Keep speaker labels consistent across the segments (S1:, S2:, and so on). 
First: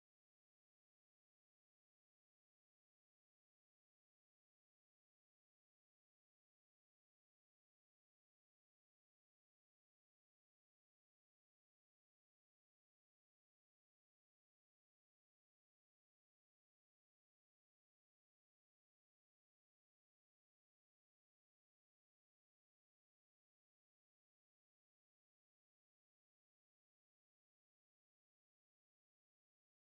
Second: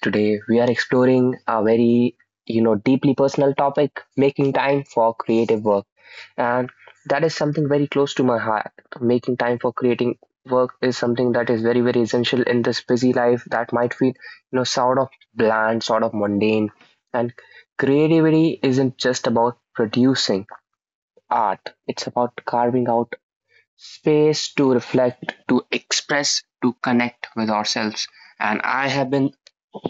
S1: Today we are exploring a very, deeply personal topic, making time for creative work. And that is something very close to my heart. Making time for creating work is something that is very, very essential in this busy life that might feel, sort of bland, sort of mundane. And creativity isn't just about producing art, it's about carving out space to reflect, to express, to connect with ourselves. And I have been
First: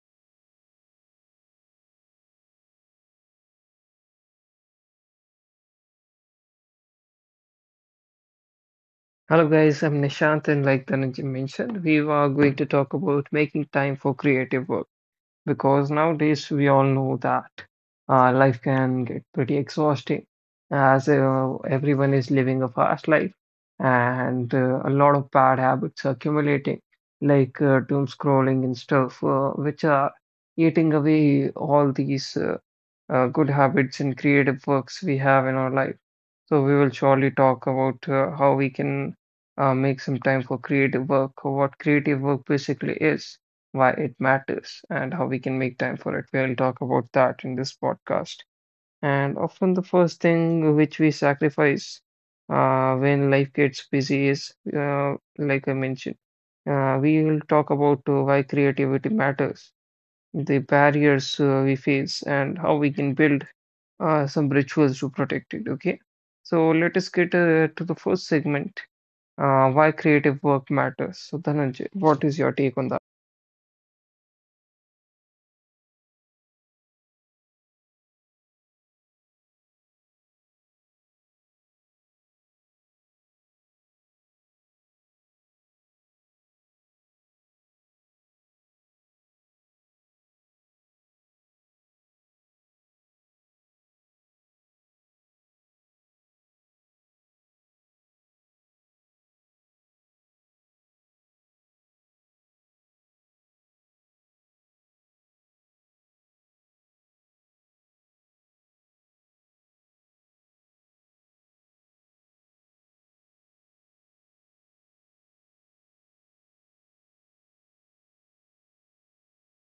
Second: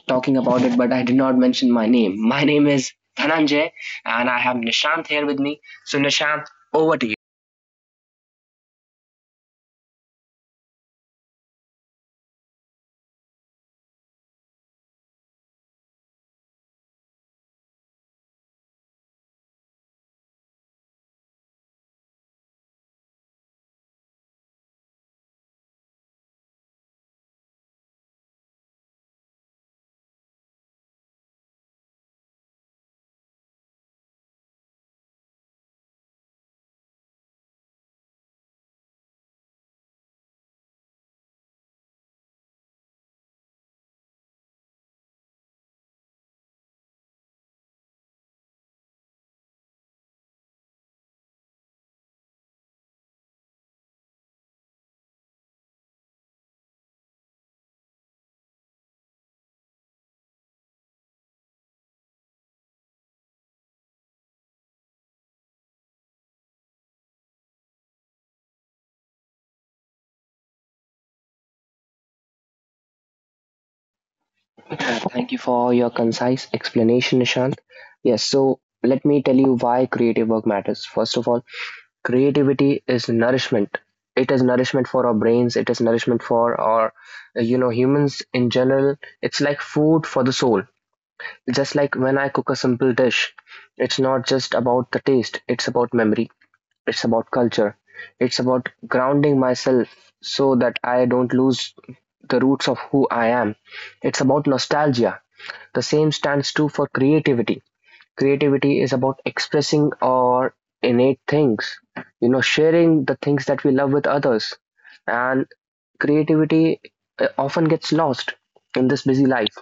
S1: talking about it, but I did not mention my name. My name is Dhananjay, and I have Nishant here with me. So, Nishant, over to you.
S2: Hello guys, I'm Nishant and like Dhananjay mentioned, we are going to talk about making time for creative work because nowadays we all know that life can get pretty exhausting as everyone is living a fast life and a lot of bad habits are accumulating, like doom scrolling and stuff, which are eating away all these good habits and creative works we have in our life. So we will surely talk about how we can make some time for creative work, or what creative work basically is, why it matters, and how we can make time for it. We'll talk about that in this podcast. And often, the first thing which we sacrifice when life gets busy is, like I mentioned, we will talk about why creativity matters, the barriers we face, and how we can build some rituals to protect it. Okay, so let us get to the first segment. Why creative work matters. So, Dhananjay, what is your take on that?
S1: Uh, Thank you for your concise explanation, Nishant. Yes, so let me tell you why creative work matters. First of all, creativity is nourishment. It is nourishment for our brains, it is nourishment for our, humans in general. It's like food for the soul. Just like when I cook a simple dish, it's not just about the taste, it's about memory, it's about culture, it's about grounding myself so that I don't lose the roots of who I am. It's about nostalgia. The same stands true for creativity. Creativity is about expressing our innate things, sharing the things that we love with others. And creativity often gets lost in this busy life.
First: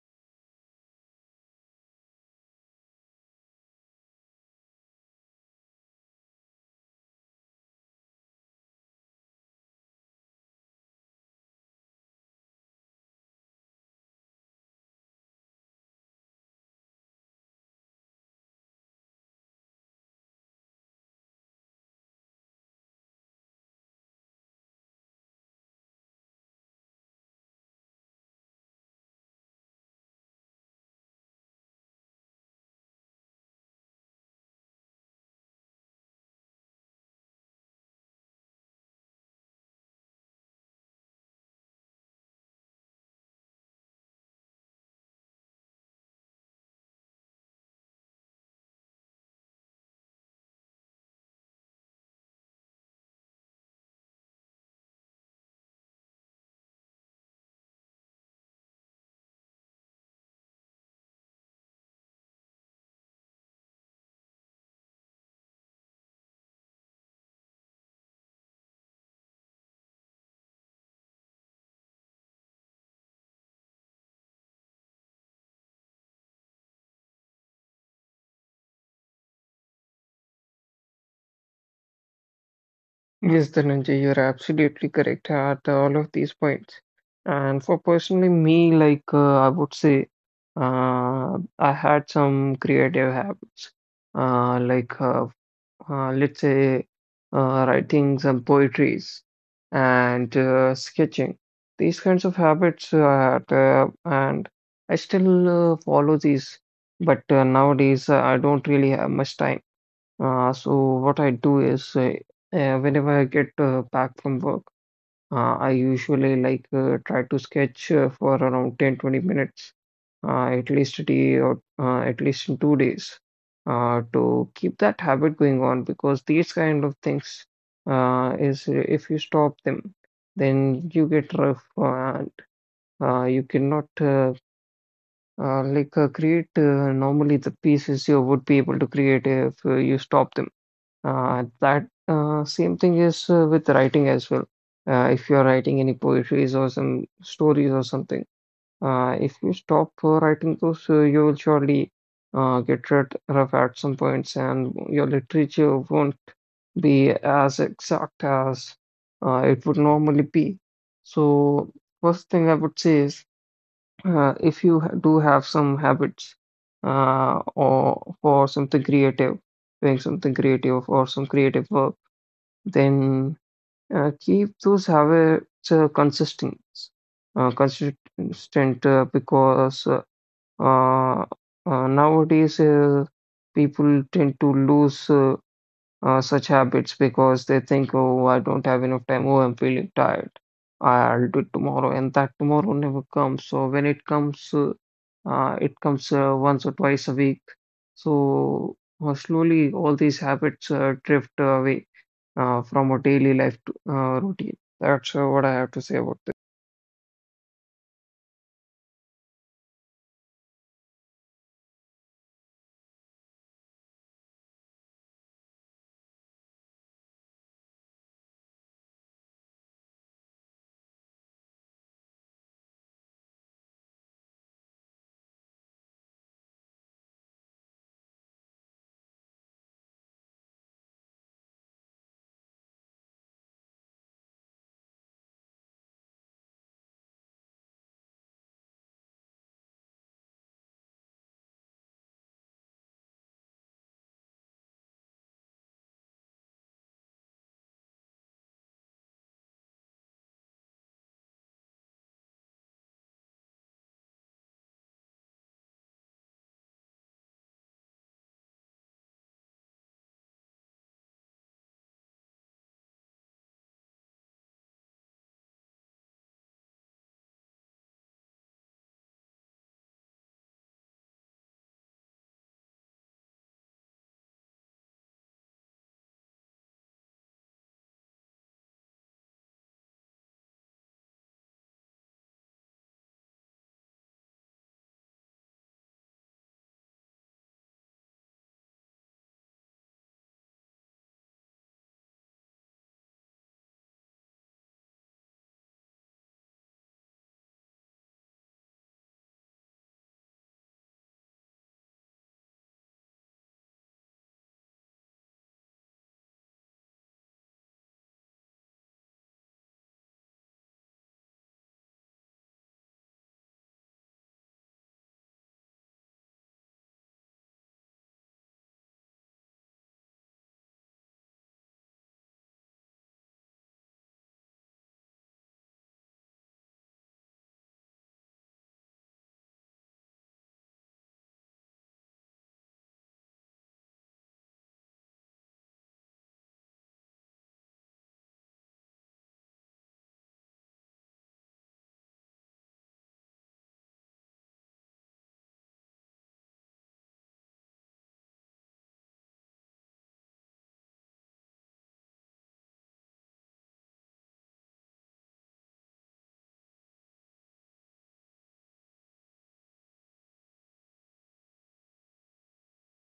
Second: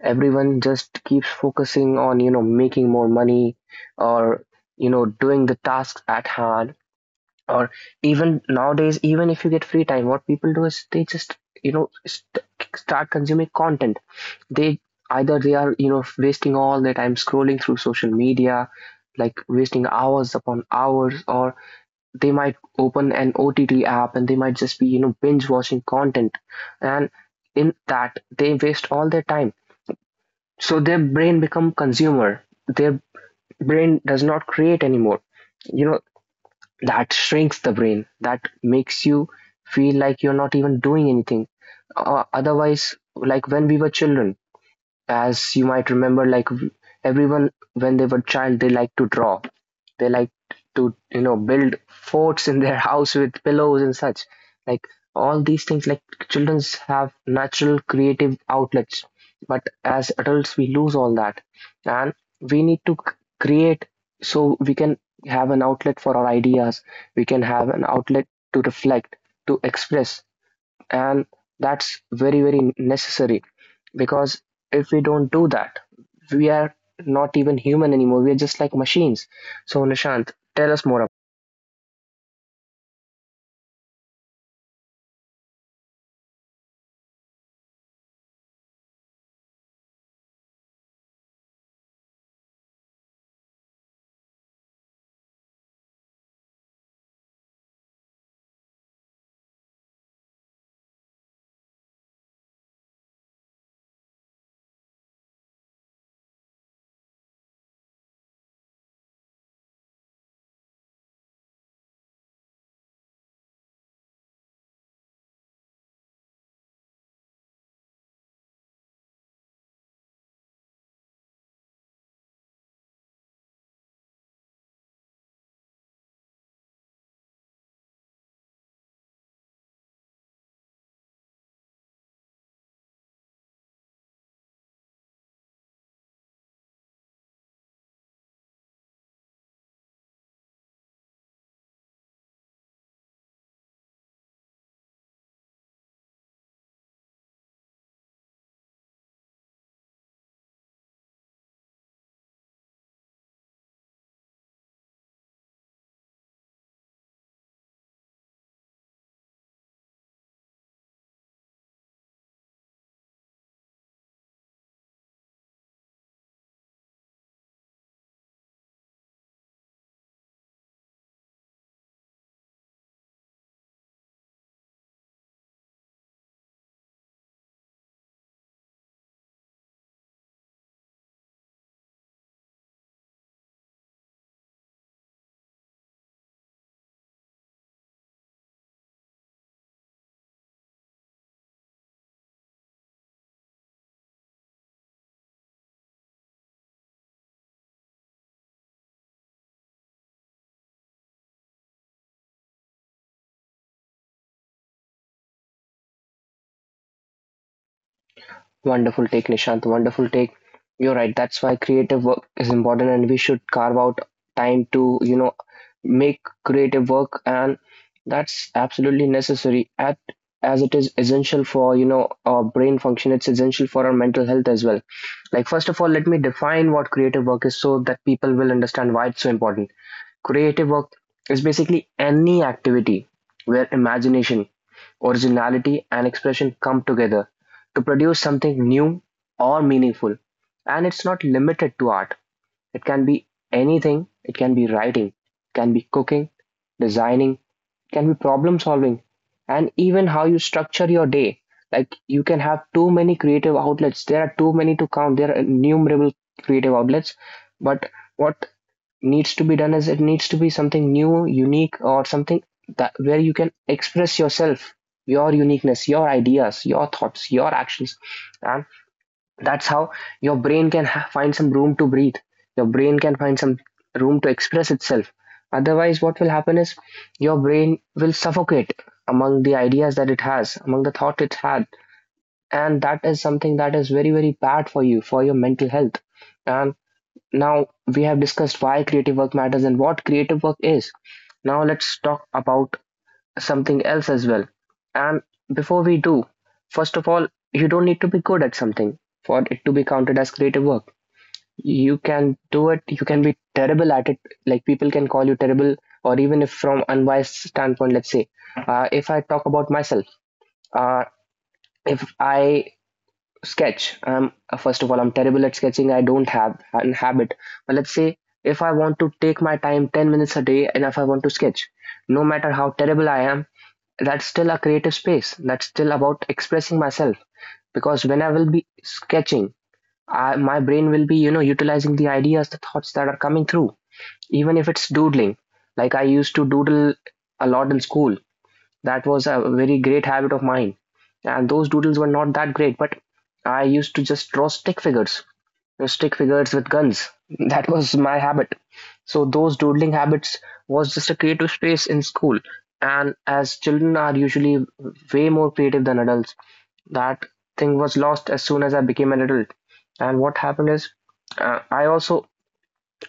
S1: Everyone just keeps focusing on, you know, making more money, or, you know, doing the tasks at hand, or even nowadays, even if you get free time, what people do is they just you know st- start consuming content. They, either they are, you know, wasting all their time scrolling through social media, like wasting hours upon hours, or they might open an OTT app and they might just be, you know, binge watching content, and in that they waste all their time. So their brain become consumer, their brain does not create anymore, you know. That shrinks the brain, that makes you feel like you're not even doing anything. Otherwise, like when we were children, as you might remember, everyone when they were child, they like to draw, they like to, you know, build forts in their house with pillows and such. Like all these things, like childrens have natural creative outlets, but as adults we lose all that. And we need to create, so we can have an outlet for our ideas, we can have an outlet to reflect, to express. And that's very, very necessary, because if we don't do that, we are not even human anymore, we are just like machines. So, Nishant, tell us more about.
S2: Yes, Dhananjay, you're absolutely correct at all of these points. And for personally me, like I would say, I had some creative habits, uh, like uh, let's say writing some poetries and sketching. These kinds of habits I had, and I still follow these, but nowadays I don't really have much time. So what I do is whenever I get back from work, I usually like try to sketch for around 10, 20 minutes at least a day or at least in 2 days to keep that habit going on because these kind of things is if you stop them then you get rough and you cannot create normally the pieces you would be able to create if you stop them and that same thing is with writing as well. If you're writing any poetries or some stories or something, if you stop writing those, you will surely get rid rough at some points, and your literature won't be as exact as it would normally be. So, first thing I would say is if you do have some habits or for something creative, doing something creative or some creative work, then keep those habits consistent, because uh, nowadays people tend to lose such habits because they think, oh, I don't have enough time. Oh, I'm feeling tired. I'll do it tomorrow. And that tomorrow never comes. So when it comes once or twice a week. So slowly, all these habits drift away from our daily life to, routine. That's what I have to say about
S1: Wonderful take, Nishant, wonderful take. You're right, that's why creative work is important, and we should carve out time to, you know, make creative work, and that's absolutely necessary at, as it is essential for, you know, our brain function. It's essential for our mental health as well. Like, first of all, let me define what creative work is so that people will understand why it's so important. Creative work is basically any activity where imagination, originality, and expression come together to produce something new or meaningful. And it's not limited to art, it can be anything, it can be writing, it can be cooking, designing, can be problem solving, and even how you structure your day. Like, you can have too many creative outlets, there are too many to count, there are innumerable creative outlets. But what needs to be done is, it needs to be something new, unique, or something that, where you can express yourself, your uniqueness, your ideas, your thoughts, your actions. And that's how your brain can find some room to breathe. Your brain can find some room to express itself. Otherwise, what will happen is your brain will suffocate among the ideas that it has, among the thought it had. And that is something that is very, very bad for you, for your mental health. And now we have discussed why creative work matters and what creative work is. Now let's talk about something else as well. And before we do, first of all, you don't need to be good at something for it to be counted as creative work. You can do it, you can be terrible at it. Like, people can call you terrible, or even if from unwise standpoint, let's say, if I talk about myself, uh, if I sketch, first of all, I'm terrible at sketching. I don't have an habit. But let's say if I want to take my time 10 minutes a day and if I want to sketch, no matter how terrible I am, that's still a creative space. That's still about expressing myself, because when I will be sketching, my brain will be, you know, utilizing the ideas, the thoughts that are coming through, even if it's doodling. Like, I used to doodle a lot in school. That was a very great habit of mine. And those doodles were not that great, but I used to just draw stick figures, stick figures with guns. That was my habit. So those doodling habits was just a creative space in school. And as children are usually way more creative than adults, that thing was lost as soon as I became an adult. And what happened is, I also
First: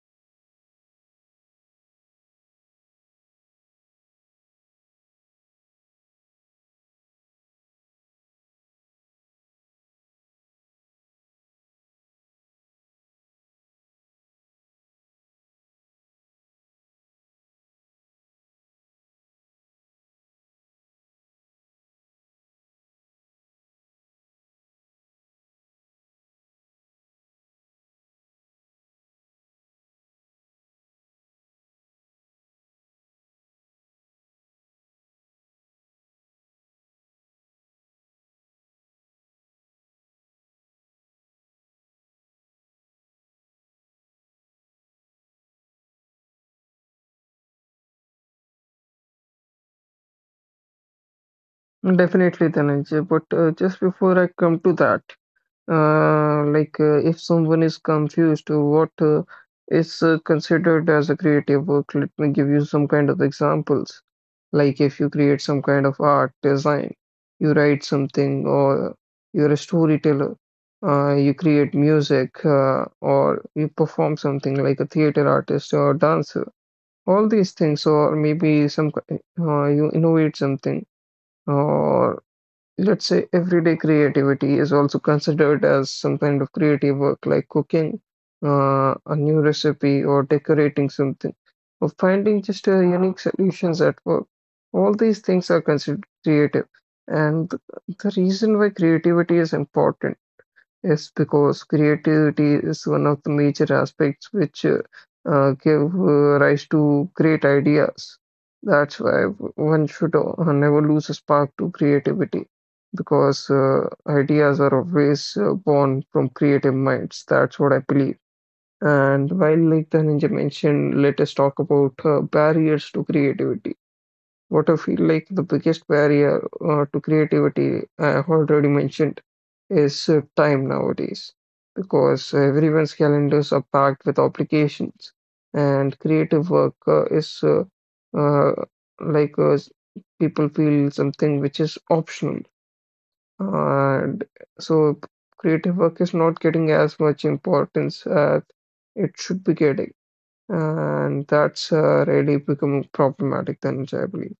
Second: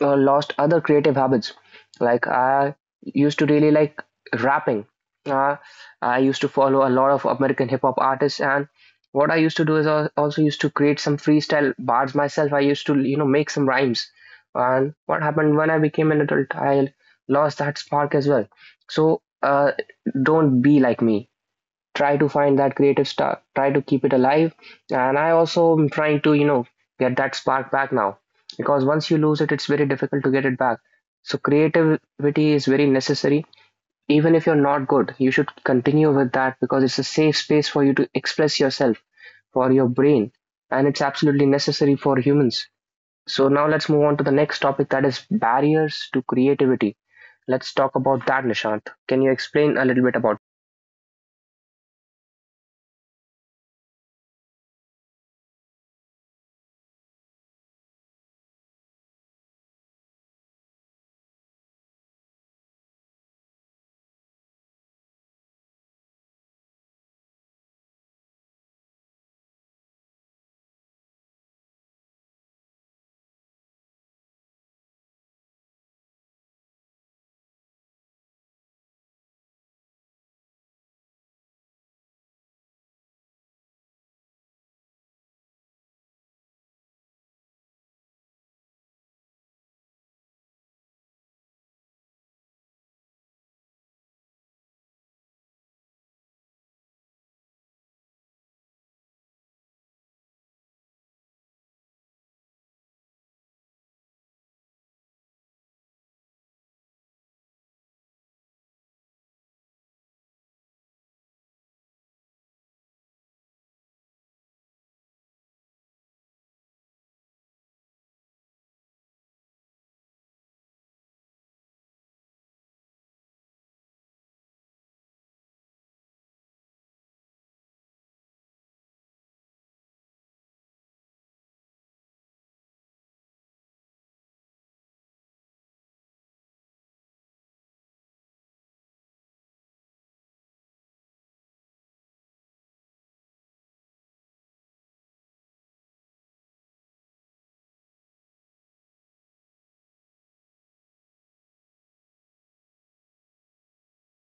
S1: lost other creative habits. Like, I used to really like rapping. Uh, I used to follow a lot of American hip hop artists, and what I used to do is, I also used to create some freestyle bars myself. I used to, you know, make some rhymes. And what happened when I became an adult, I lost that spark as well. So don't be like me. Try to find that creative spark, try to keep it alive. And I also am trying to, you know, get that spark back now, because once you lose it, it's very difficult to get it back. So creativity is very necessary. Even if you're not good, you should continue with that, because it's a safe space for you to express yourself, for your brain, and it's absolutely necessary for humans. So now let's move on to the next topic, that is barriers to creativity. Let's talk about that, Nishant. Can you explain a little bit about.
S2: this. Definitely, Dhananjay. But just before I come to that, like if someone is confused, what is considered as a creative work? Let me give you some kind of examples. Like if you create some kind of art, design, you write something, or you're a storyteller, you create music, or you perform something like a theater artist or dancer. All these things, or maybe you innovate something, or let's say everyday creativity is also considered as some kind of creative work, like cooking a new recipe or decorating something or finding just unique solutions at work. All these things are considered creative. And the reason why creativity is important, yes, because creativity is one of the major aspects which give rise to great ideas. That's why one should never lose a spark to creativity because ideas are always born from creative minds. That's what I believe. And while, like the ninja mentioned, let us talk about barriers to creativity. What I feel like the biggest barrier to creativity, I have already mentioned, is time nowadays, because everyone's calendars are packed with obligations, and creative work is uh, like s- people feel something which is optional, and so creative work is not getting as much importance as it should be getting, and that's really becoming problematic then, which I believe.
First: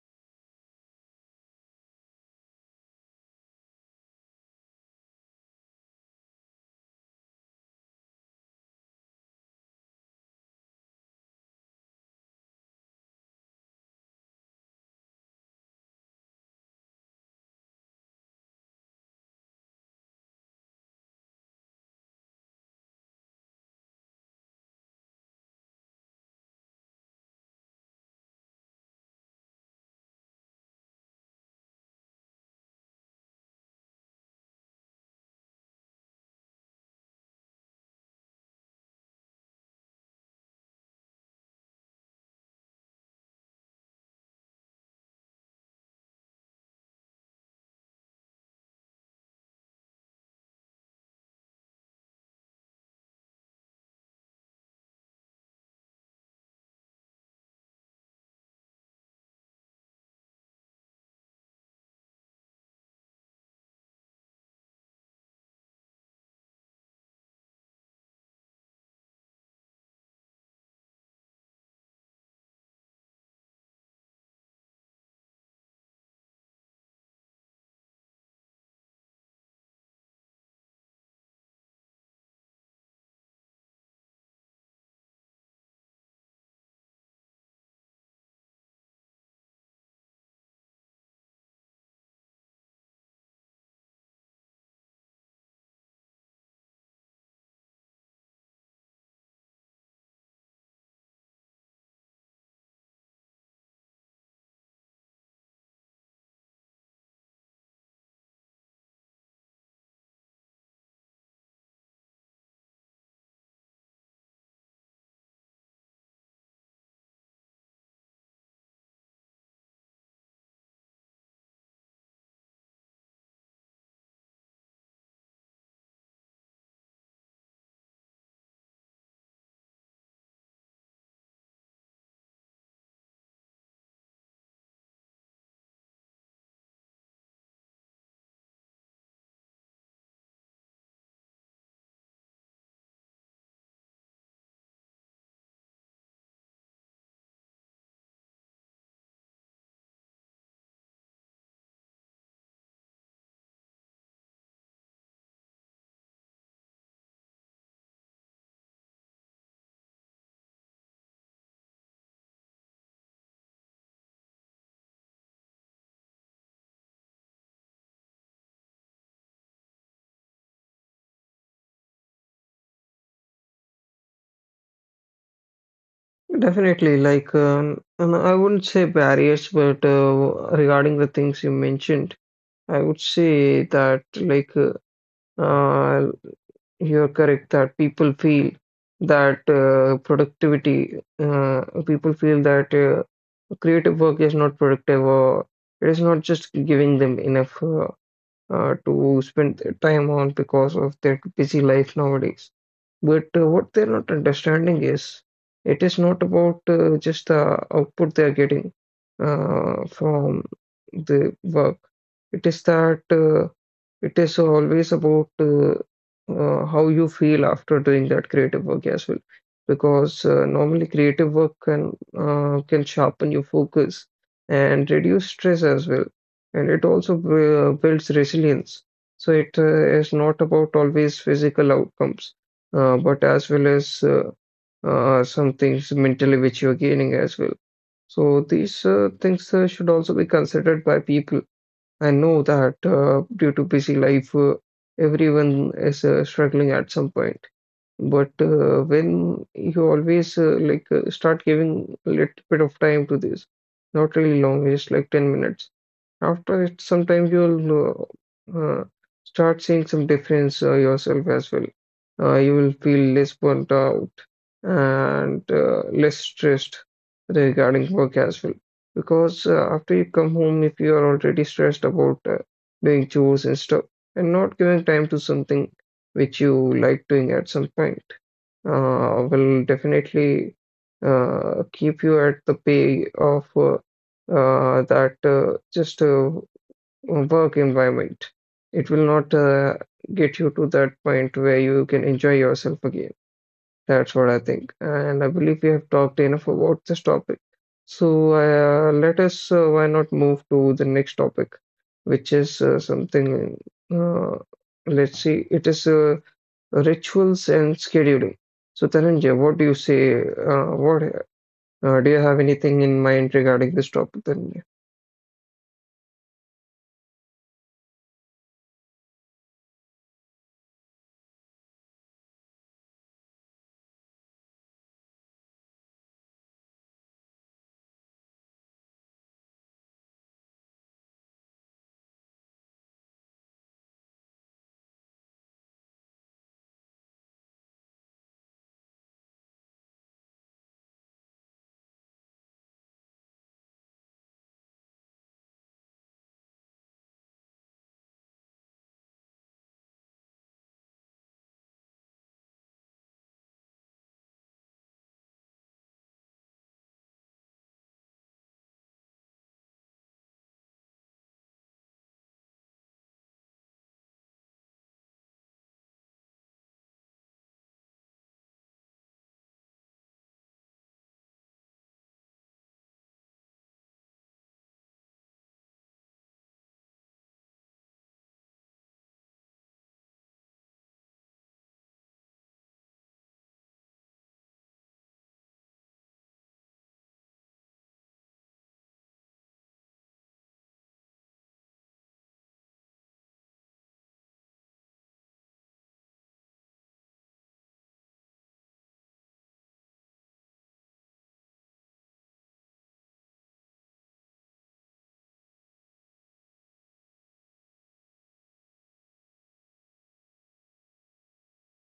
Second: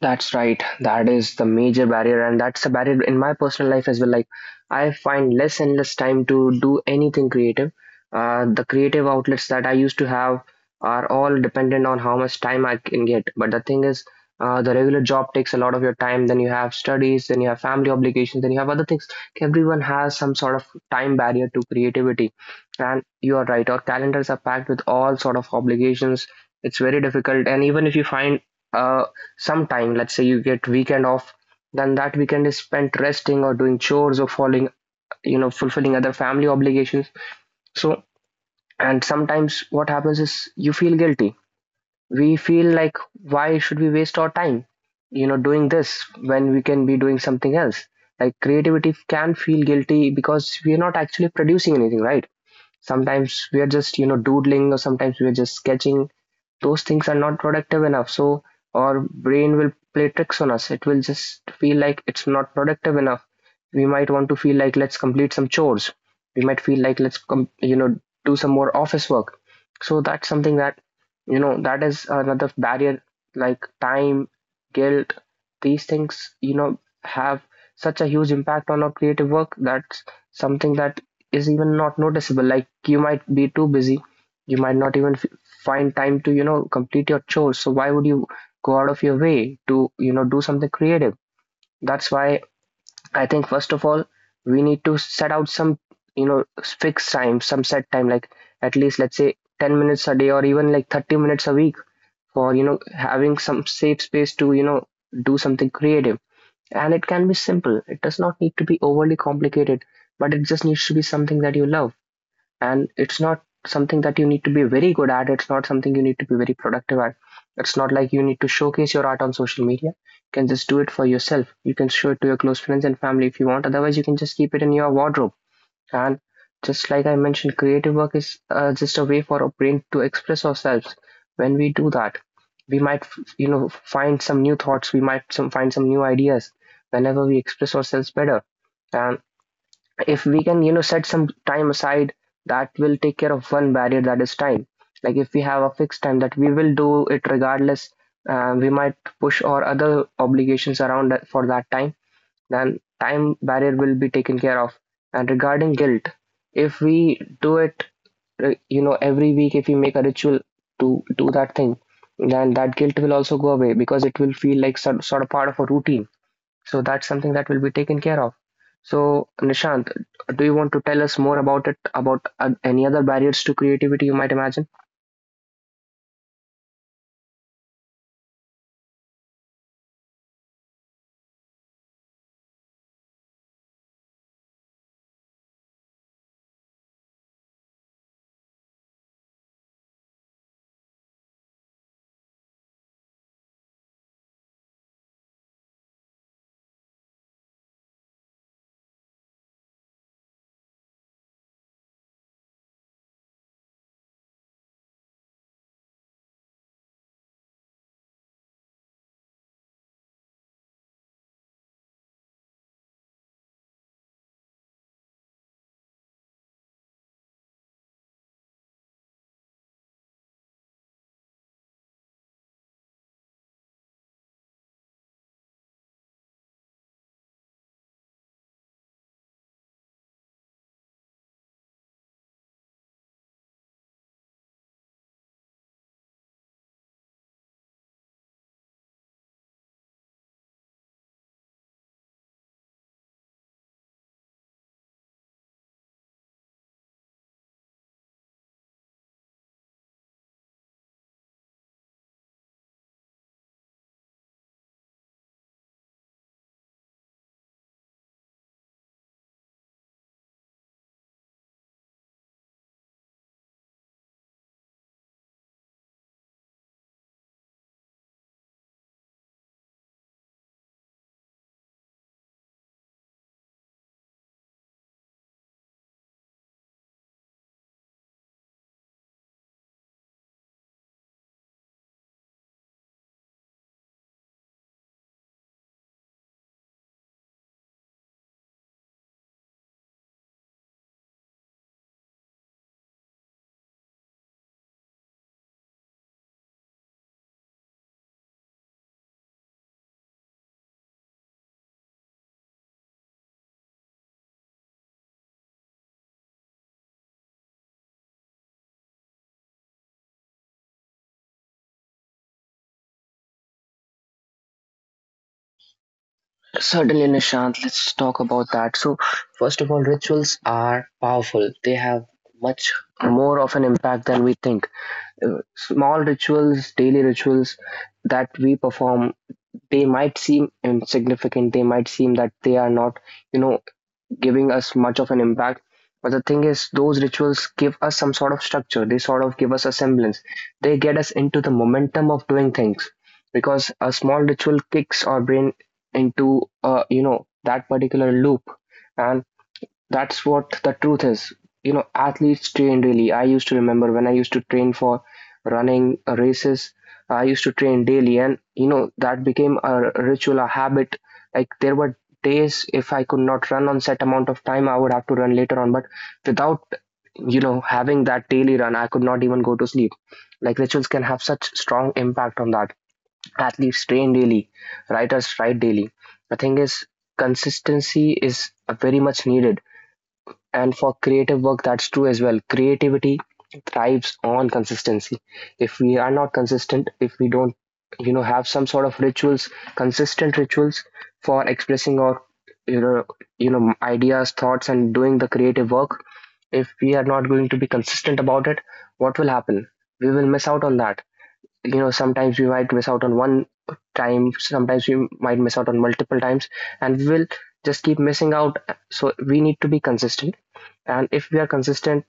S1: That's right. That is the major barrier, and that's a barrier in my personal life as well. Like, I find less and less time to do anything creative. The creative outlets that I used to have are all dependent on how much time I can get. But the thing is, the regular job takes a lot of your time. Then you have studies, then you have family obligations, then you have other things. Everyone has some sort of time barrier to creativity, and you are right. Our calendars are packed with all sort of obligations. It's very difficult, and even if you find uh, some time, let's say you get weekend off, then that weekend is spent resting or doing chores or following, you know, fulfilling other family obligations. So, and sometimes what happens is, you feel guilty. We feel like, why should we waste our time, you know, doing this when we can be doing something else. Like, creativity can feel guilty because we are not actually producing anything, right? Sometimes we are just, you know, doodling, or sometimes we are just sketching. Those things are not productive enough. So our brain will play tricks on us. It will just feel like it's not productive enough. We might want to feel like, let's complete some chores. We might feel like, you know, do some more office work. So that's something that, you know, that is another barrier, like time, guilt. These things, you know, have such a huge impact on our creative work. That's something that is even not noticeable. Like, you might be too busy, you might not even find time to, you know, complete your chores. So why would you go out of your way to, you know, do something creative? That's why, I think, first of all, we need to set out some, you know, fixed time, some set time, like at least let's say 10 minutes a day or even like 30 minutes a week for, you know, having some safe space to, you know, do something creative. And it can be simple. It does not need to be overly complicated, but it just needs to be something that you love, and it's not something that you need to be very good at. It's not something you need to be very productive at. It's not like you need to showcase your art on social media. You can just do it for yourself. You can show it to your close friends and family if you want. Otherwise, you can just keep it in your wardrobe. And just like I mentioned, creative work is just a way for our brain to express ourselves. When we do that, we might, you know, find some new thoughts. We might find some new ideas whenever we express ourselves better. And if we can, you know, set some time aside, that will take care of one barrier, that is time. Like, if we have a fixed time that we will do it regardless, we might push our other obligations around that for that time. Then time barrier will be taken care of. And regarding guilt, if we do it, you know, every week, if we make a ritual to do that thing, then that guilt will also go away because it will feel like sort of part of a routine. So that's something that will be taken care of. So, Nishant, do you want to tell us more about it, about any other barriers to creativity you might imagine?
S2: Definitely, like and I wouldn't say barriers, but regarding the things you mentioned, I would say that like uh, you're correct that that uh, productivity, uh, people feel that creative work is not productive, or it is not just giving them enough to spend their time on because of their busy life nowadays. But what they're not understanding is, it is not about just the output they're getting from the work. It is that it is always about how you feel after doing that creative work as well. Because normally creative work can sharpen your focus and reduce stress as well, and it also builds resilience. So it is not about always physical outcomes, but as well as some things mentally which you are gaining as well. So these things should also be considered by people. I know that due to busy life, everyone is struggling at some point. But when you always start giving a little bit of time to this, not really long, just like 10 minutes after it, sometimes you'll uh, uh, start seeing some difference yourself as well. You will feel less burnt out and less stressed regarding work as well. Because after you come home, if you are already stressed about doing chores and stuff and not giving time to something which you like doing at some point, will definitely keep you at the pay of that just work environment. It will not get you to that point where you can enjoy yourself again. That's what I think. And I believe we have talked enough about this topic. So let us, why not move to the next topic, which is something, uh, let's see, it is rituals and scheduling. So Dhananjay, what do you say? What do you have anything in mind regarding this topic, Dhananjay?
S1: Certainly, Nishant, let's talk about that. So, first of all, rituals are powerful. They have much more of an impact than we think. Small rituals, daily rituals that we perform, they might seem insignificant. They might seem that they are not, you know, giving us much of an impact. But the thing is, those rituals give us some sort of structure. They sort of give us a semblance. They get us into the momentum of doing things because a small ritual kicks our brain into, you know, that particular loop. And that's what the truth is. You know, athletes train daily. I used to remember when I used to train for running races, I used to train daily, and you know, that became a ritual, a habit. Like, there were days if I could not run on set amount of time, I would have to run later on. But without, you know, having that daily run, I could not even go to sleep. Like, rituals can have such strong impact on that. Athletes train daily, writers write daily. The thing is, consistency is very much needed, and for creative work that's true as well. Creativity thrives on consistency. If we are not consistent, if we don't, you know, have some sort of rituals, consistent rituals, for expressing our, you know, you know, ideas, thoughts, and doing the creative work, if we are not going to be consistent about it, what will happen? We will miss out on that, you know. Sometimes we might miss out on one time, sometimes we might miss out on multiple times, and we will just keep missing out. So we need to be consistent. And if we are consistent,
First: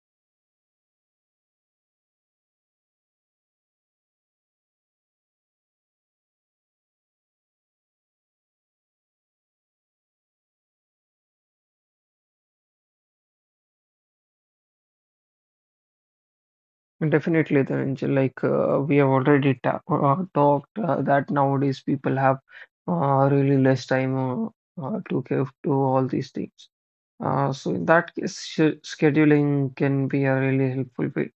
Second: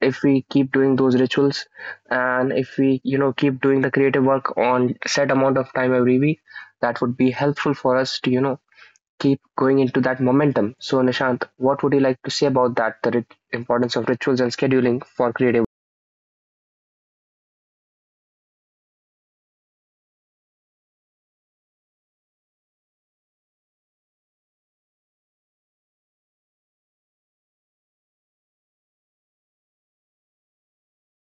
S1: if we keep doing those rituals, and if we, you know, keep doing the creative work on set amount of time every week, that would be helpful for us to, you know, keep going into that momentum. So, Nishant, what would you like to say about that, the importance of rituals and scheduling for creative?
S2: Definitely, Dhananjay. Like we have already ta talked that nowadays people have really less time to give to all these things. So in that case, scheduling can be a really helpful way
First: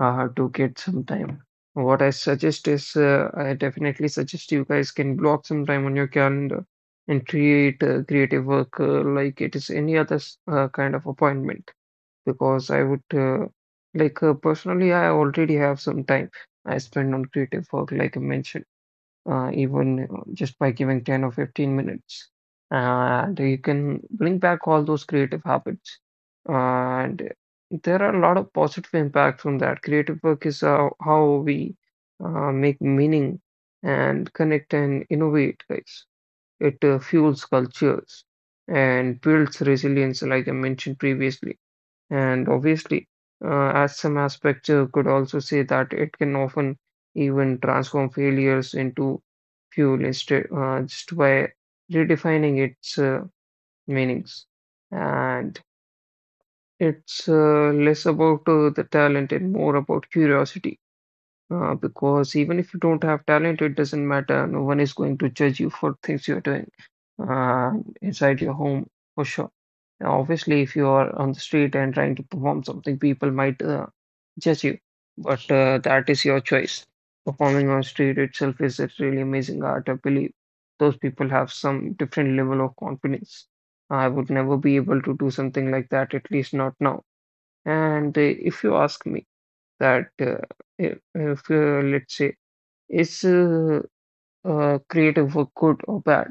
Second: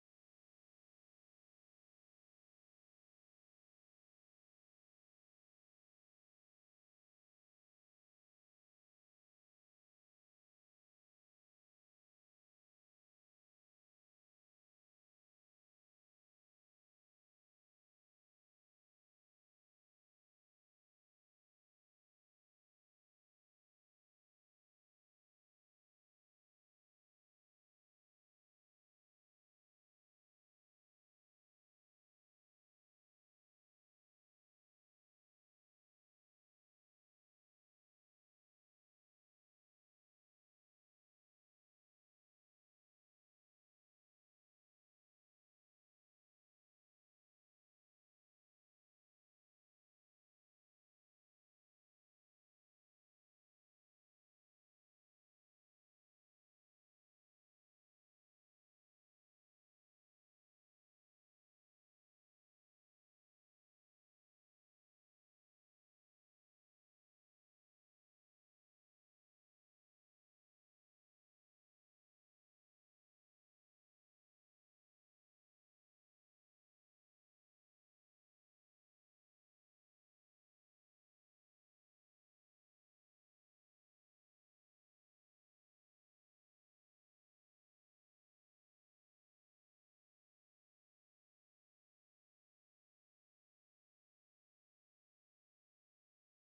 S2: to get some time. What I suggest is, I definitely suggest you guys can block some time on your calendar and create creative work like it is any other kind of appointment, because I would personally, I already have some time I spend on creative work, like I mentioned, even just by giving 10 or 15 minutes. And you can bring back all those creative habits. And there are a lot of positive impact from that. Creative work is how we make meaning and connect and innovate, guys. It fuels cultures and builds resilience, like I mentioned previously. And obviously, as some aspects could also say that it can often even transform failures into fuel instead, just by redefining its meanings. And it's less about the talent and more about curiosity. Because even if you don't have talent, it doesn't matter. No one is going to judge you for things you're doing uh, inside your home for sure. Now, obviously, if you are on the street and trying to perform something, people might judge you, but that is your choice. Performing on street itself is a really amazing art. I believe those people have some different level of confidence. I would never be able to do something like that, at least not now. And if you ask me that, if let's say, is creative work good or bad?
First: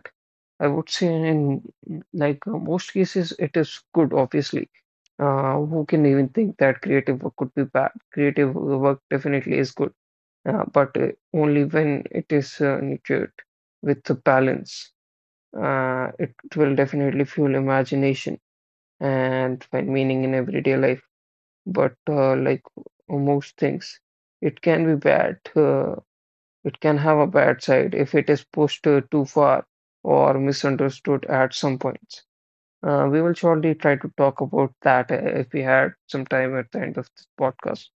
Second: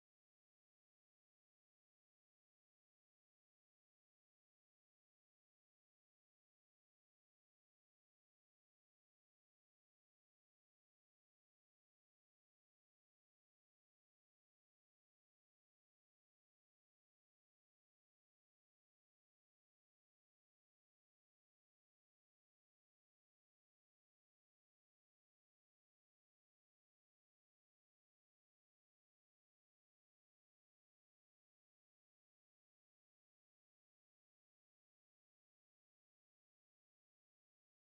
S2: I would say in like most cases it is good, obviously. Who can even think that creative work could be bad? Creative work definitely is good, but only when it is nurtured with the balance. It will definitely fuel imagination and find meaning in everyday life. But like most things, it can be bad. It can have a bad side if it is pushed too far or misunderstood at some points. We will surely try to talk about that if we had some time at the end of this podcast.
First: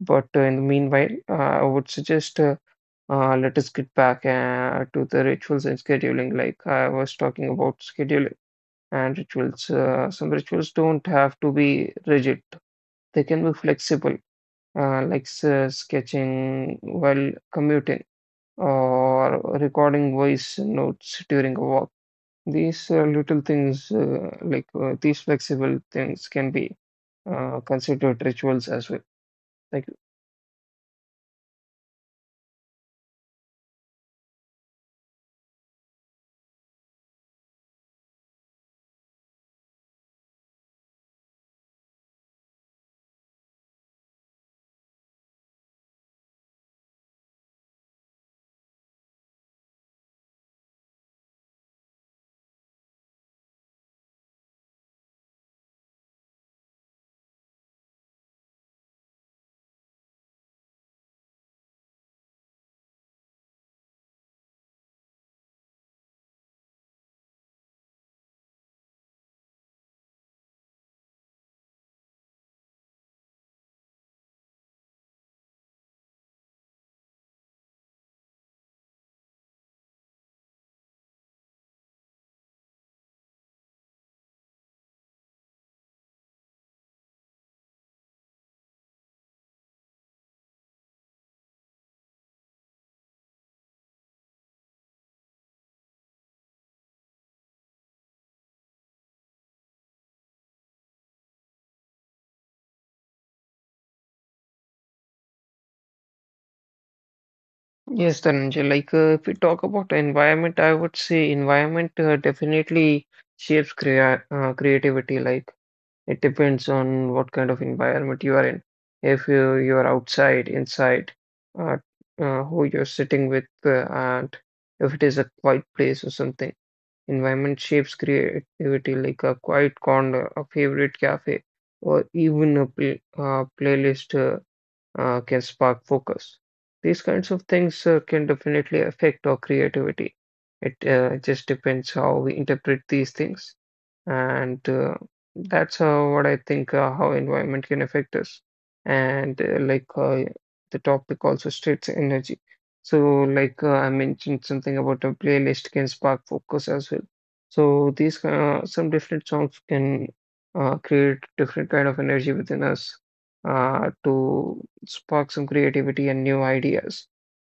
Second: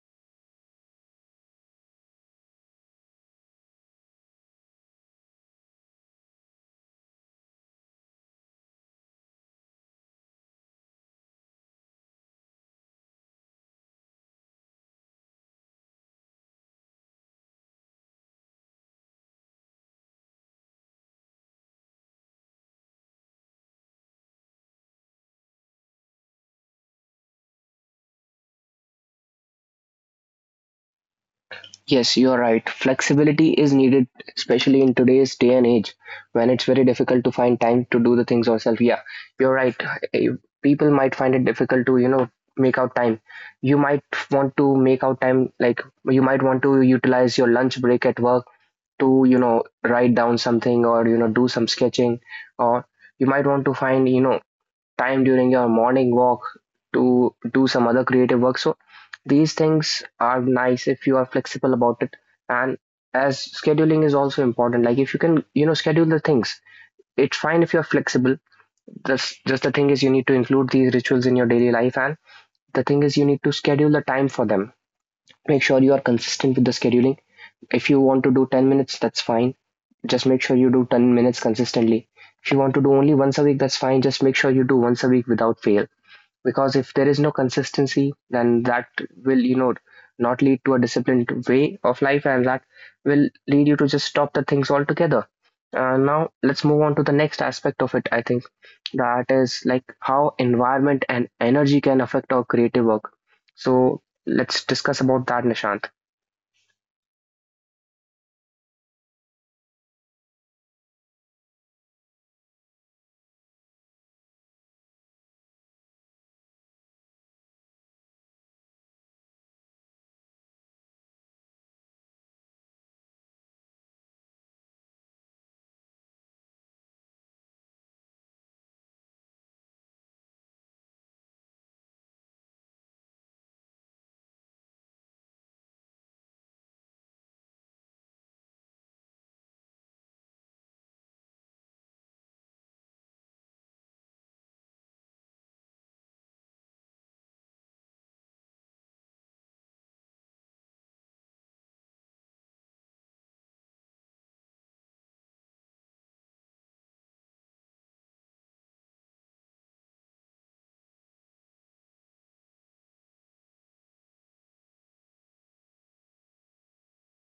S2: But in the meanwhile, I would suggest let us get back to the rituals and scheduling. Like I was talking about scheduling and rituals. Some rituals don't have to be rigid, they can be flexible, like sketching while commuting or recording voice notes during a walk. These little things, like these flexible things, can be considered rituals as well. Like,
S1: Yes, you are right. Flexibility is needed, especially in today's day and age when it's very difficult to find time to do the things yourself. Yeah, you're right. Eh, People might find it difficult to, you know, make out time. You might want to make out time, like, you might want to utilize your lunch break at work to, you know, write down something, or, you know, do some sketching, or you might want to find, you know, time during your morning walk to do some other creative work. So these things are nice if you are flexible about it. And as scheduling is also important, like if you can, you know, schedule the things, it's fine if you're flexible. Just the thing is, you need to include these rituals in your daily life. And the thing is, you need to schedule the time for them. Make sure you are consistent with the scheduling. If you want to do 10 minutes, that's fine. Just make sure you do 10 minutes consistently. If you want to do only once a week, that's fine. Just make sure you do once a week without fail, because if there is no consistency, then that will, you know, not lead to a disciplined way of life, and that will lead you to just stop the things altogether. Now let's move on to the next aspect of it. I think that is like how environment and energy can affect our creative work. So let's discuss about that, Nishant.
S2: yes, Dhananjay, like if we talk about environment, I would say environment definitely shapes creativity. Like, it depends on what kind of environment you are in. If you are outside, inside, uh, who you're sitting with, and if it is a quiet place or something. Environment shapes creativity, like a quiet corner, a favorite cafe, or even a playlist can spark focus. These kinds of things can definitely affect our creativity. It just depends how we interpret these things, and that's what I think how environment can affect us. And like The topic also states energy. So like I mentioned something about a playlist can spark focus as well. So these some different songs can create different kind of energy within us to spark some creativity and new ideas.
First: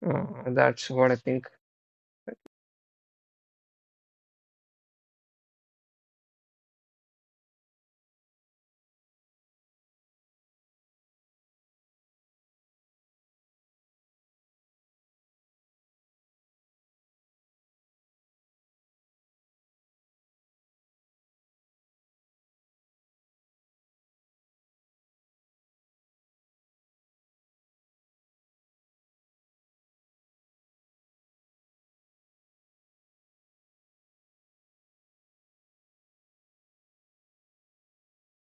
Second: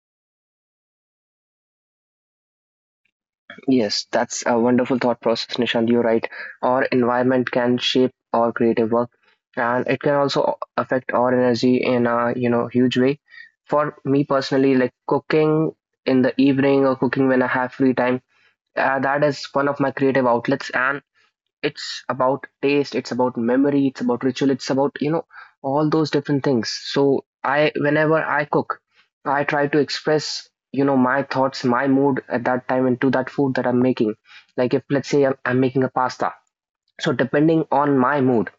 S2: That's what I think.
S1: Yes, that's a wonderful thought process, Nishant. You're right. Our environment can shape our creative work, and it can also affect our energy in a, you know, huge way. For me personally, like cooking in the evening or cooking when I have free time, that is one of my creative outlets, and it's about taste, it's about memory, it's about ritual, it's about, you know, all those different things. So I, whenever I cook, I try to express, you know, my thoughts, my mood at that time into that food that I'm making. Like, if let's say I'm making a pasta, so depending on my mood,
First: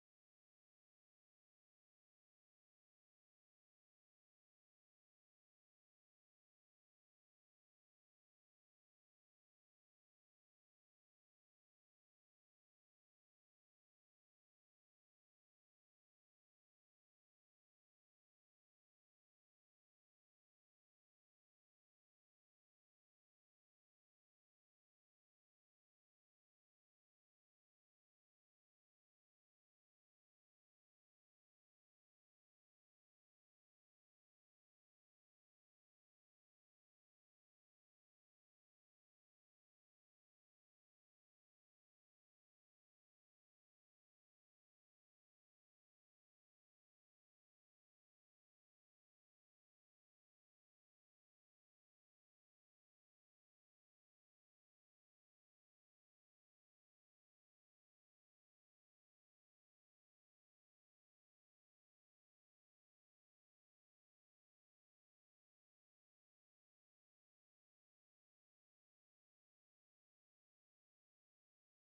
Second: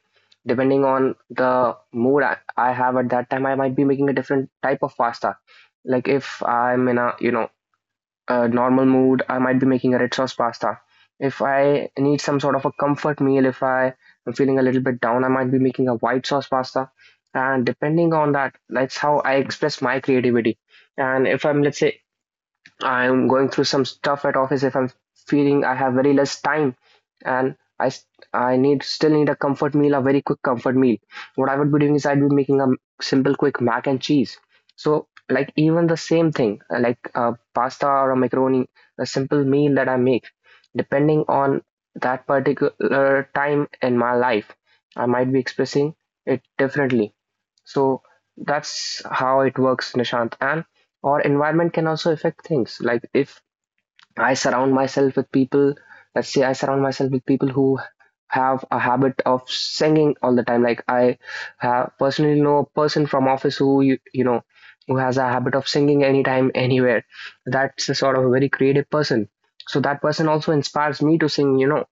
S1: depending on the mood I have at that time, I might be making a different type of pasta. Like if I'm in a, you know, a normal mood, I might be making a red sauce pasta. If I need some sort of a comfort meal, if I am feeling a little bit down, I might be making a white sauce pasta. And depending on that, that's how I express my creativity. And if I'm, let's say, I'm going through some stuff at office, if I'm feeling I have very less time, and I need still need a comfort meal, a very quick comfort meal. What I would be doing is I'd be making a simple quick mac and cheese. So like even the same thing, like a pasta or a macaroni, a simple meal that I make, depending on that particular time in my life, I might be expressing it differently. So that's how it works, Nishant. And our environment can also affect things. Like if I surround myself with people, let's say I surround myself with people who have a habit of singing all the time. Like I have personally know a person from office who you know, who has a habit of singing anytime, anywhere. That's a sort of a very creative person. So that person also inspires me to sing, you know,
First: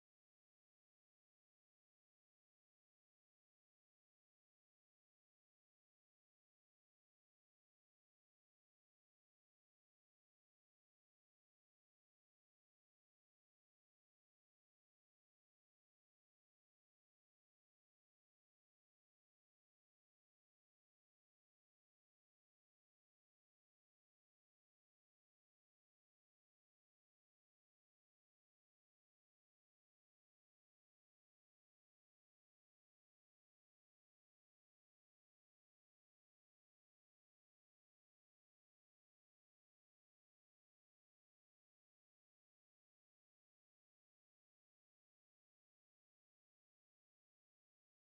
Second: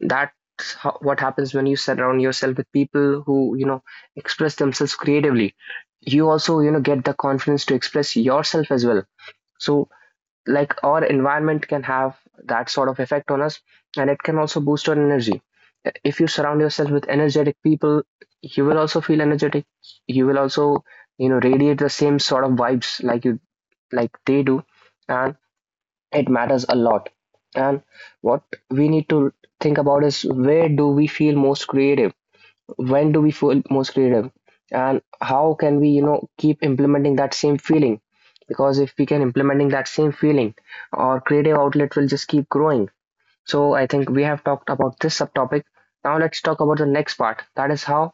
S1: that's what happens when you surround yourself with people who, you know, express themselves creatively. You also, you know, get the confidence to express yourself as well. So, like, our environment can have that sort of effect on us, and it can also boost our energy. If you surround yourself with energetic people, you will also feel energetic. You will also, you know, radiate the same sort of vibes like you like they do, and it matters a lot. And what we need to think about is, where do we feel most creative? When do we feel most creative? And how can we, you know, keep implementing that same feeling? Because if we can implementing that same feeling, our creative outlet will just keep growing. So I think we have talked about this subtopic. Now let's talk about the next part. That is, how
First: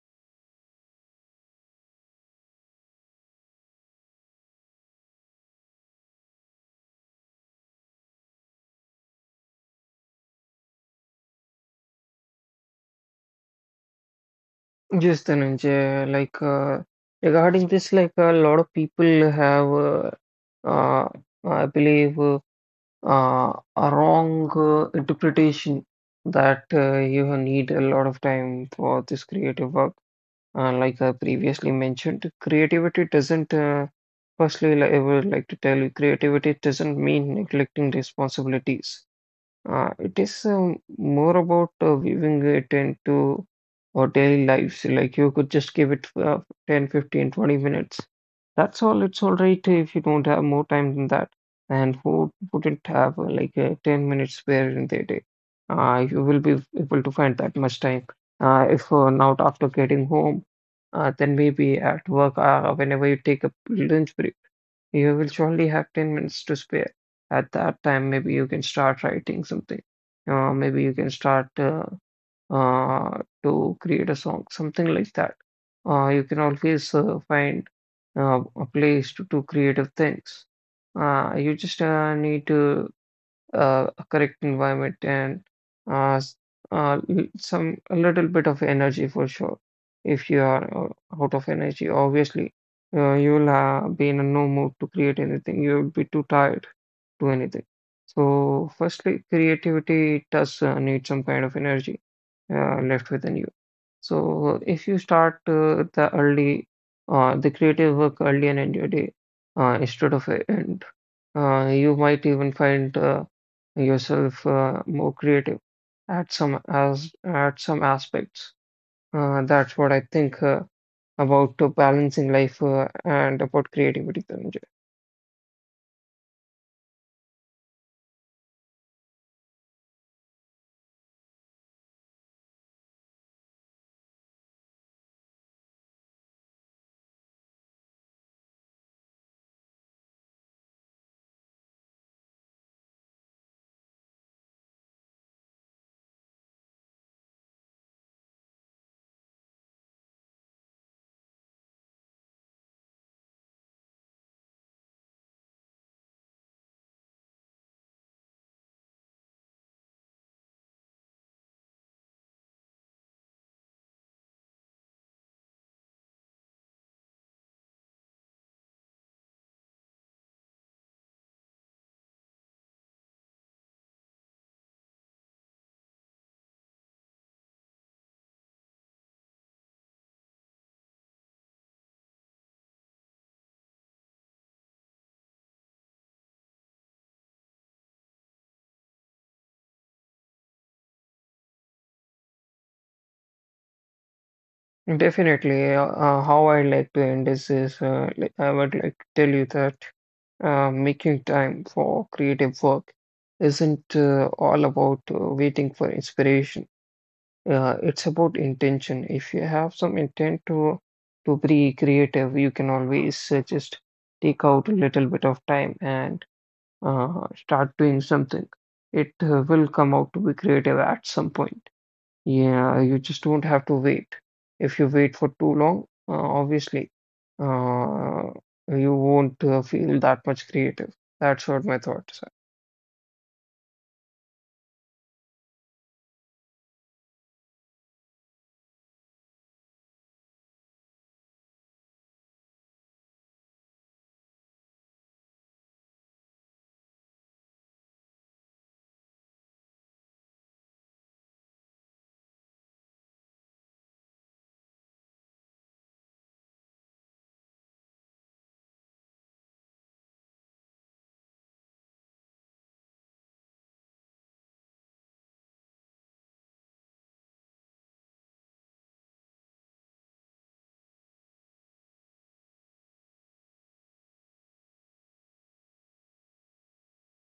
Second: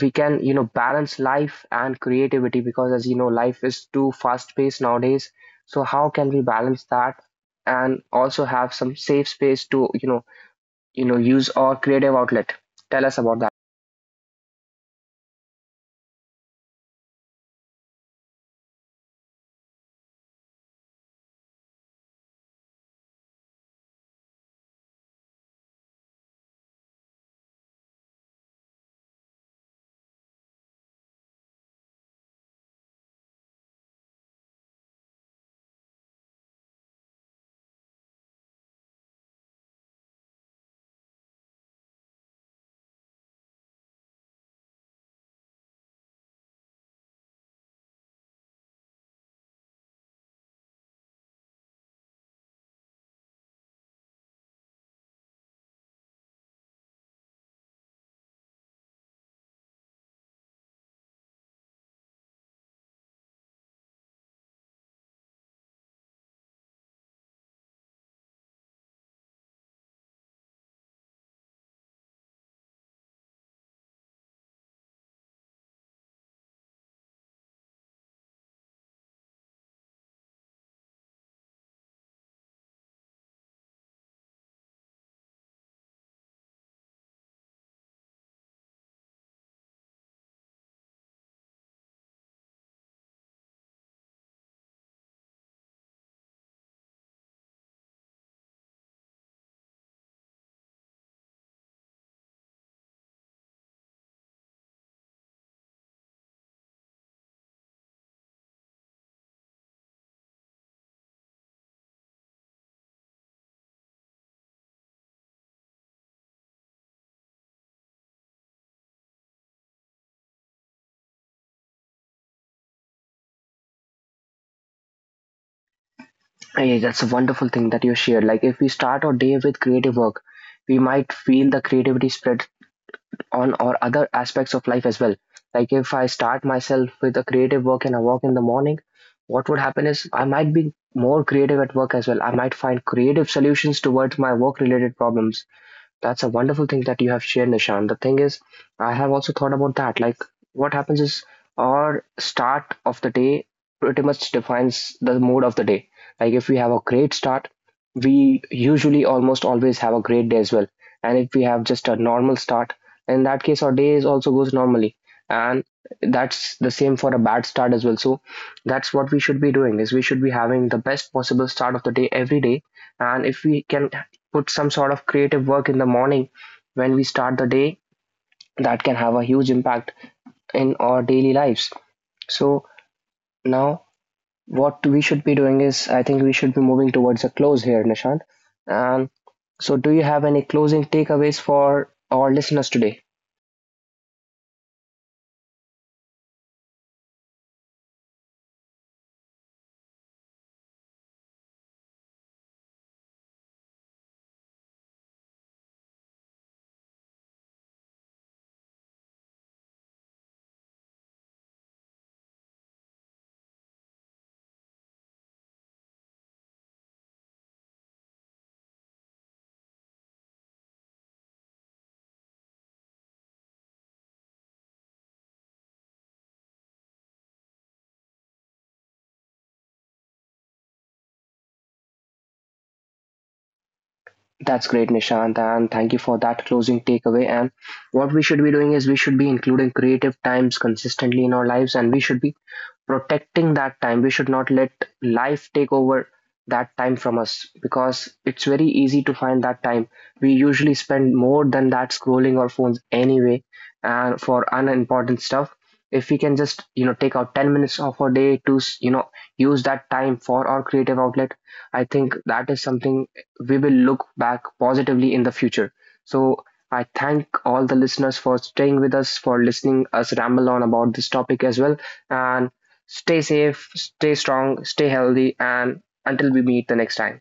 S1: we can, you know, balance life and creativity, because as you know, life is too fast-paced nowadays. So how can we balance that and also have some safe space to, you know, use our creative outlet? Tell us about that.
S2: Yes, Dhananjay, like regarding this, like a lot of people have, uh, I believe, a wrong interpretation that you need a lot of time for this creative work. Like I previously mentioned, creativity doesn't, firstly, like, I would like to tell you, creativity doesn't mean neglecting responsibilities. It is more about weaving it into our daily lives. Like you could just give it 10, 15, 20 minutes. That's all. It's all right if you don't have more time than that. And who wouldn't have 10 minutes spare in their day? You will be able to find that much time. If not after getting home, then maybe at work, whenever you take a lunch break. You will surely have 10 minutes to spare. At that time, maybe you can start writing something. Maybe you can start to create a song, something like that. You can always find a place to do creative things. You just need to a correct environment and uh, s- some a little bit of energy for sure. If you are out of energy, obviously, you will be in a no mood to create anything. You will be too tired to do anything. So, firstly, creativity does need some kind of energy left within you. So, if you start the creative work early and in your day, instead of you might even find yourself more creative at some as at some aspects. That's what I think about balancing life and about creativity, Dhananjay.
S1: Hey, that's a wonderful thing that you shared. Like if we start our day with creative work, we might feel the creativity spread on or other aspects of life as well. Like if I start myself with a creative work and I work in the morning, what would happen is I might be more creative at work as well. I might find creative solutions towards my work related problems. That's a wonderful thing that you have shared, Nishan. The thing is, I have also thought about that. Like, what happens is, our start of the day pretty much defines the mood of the day. Like, if we have a great start, we usually almost always have a great day as well. And if we have just a normal start, in that case, our days also goes normally. And that's the same for a bad start as well. So that's what we should be doing, is we should be having the best possible start of the day every day. And if we can put some sort of creative work in the morning when we start the day, that can have a huge impact in our daily lives. So now what we should be doing is, I think we should be moving towards a close here, Nishant. Um, so, do you have any closing takeaways for our listeners today?
S2: Definitely, how I like to end this is like I would like to tell you that making time for creative work isn't all about waiting for inspiration. Yeah, it's about intention. If you have some intent to be creative, you can always just take out a little bit of time and start doing something. It will come out to be creative at some point. Yeah, you just don't have to wait. If you wait for too long, obviously, uh, you won't feel that much creative. That's what my thoughts
S1: That's great, Nishant, and thank you for that closing takeaway. And what we should be doing is we should be including creative times consistently in our lives, and we should be protecting that time. We should not let life take over that time from us, because it's very easy to find that time. We usually spend more than that scrolling our phones anyway, and for unimportant stuff. If we can just, you know, take out 10 minutes of our day to, you know, use that time for our creative outlet, I think that is something we will look back positively in the future. So I thank all the listeners for staying with us, for listening us ramble on about this topic as well. And stay safe, stay strong, stay healthy, and until we meet the next time.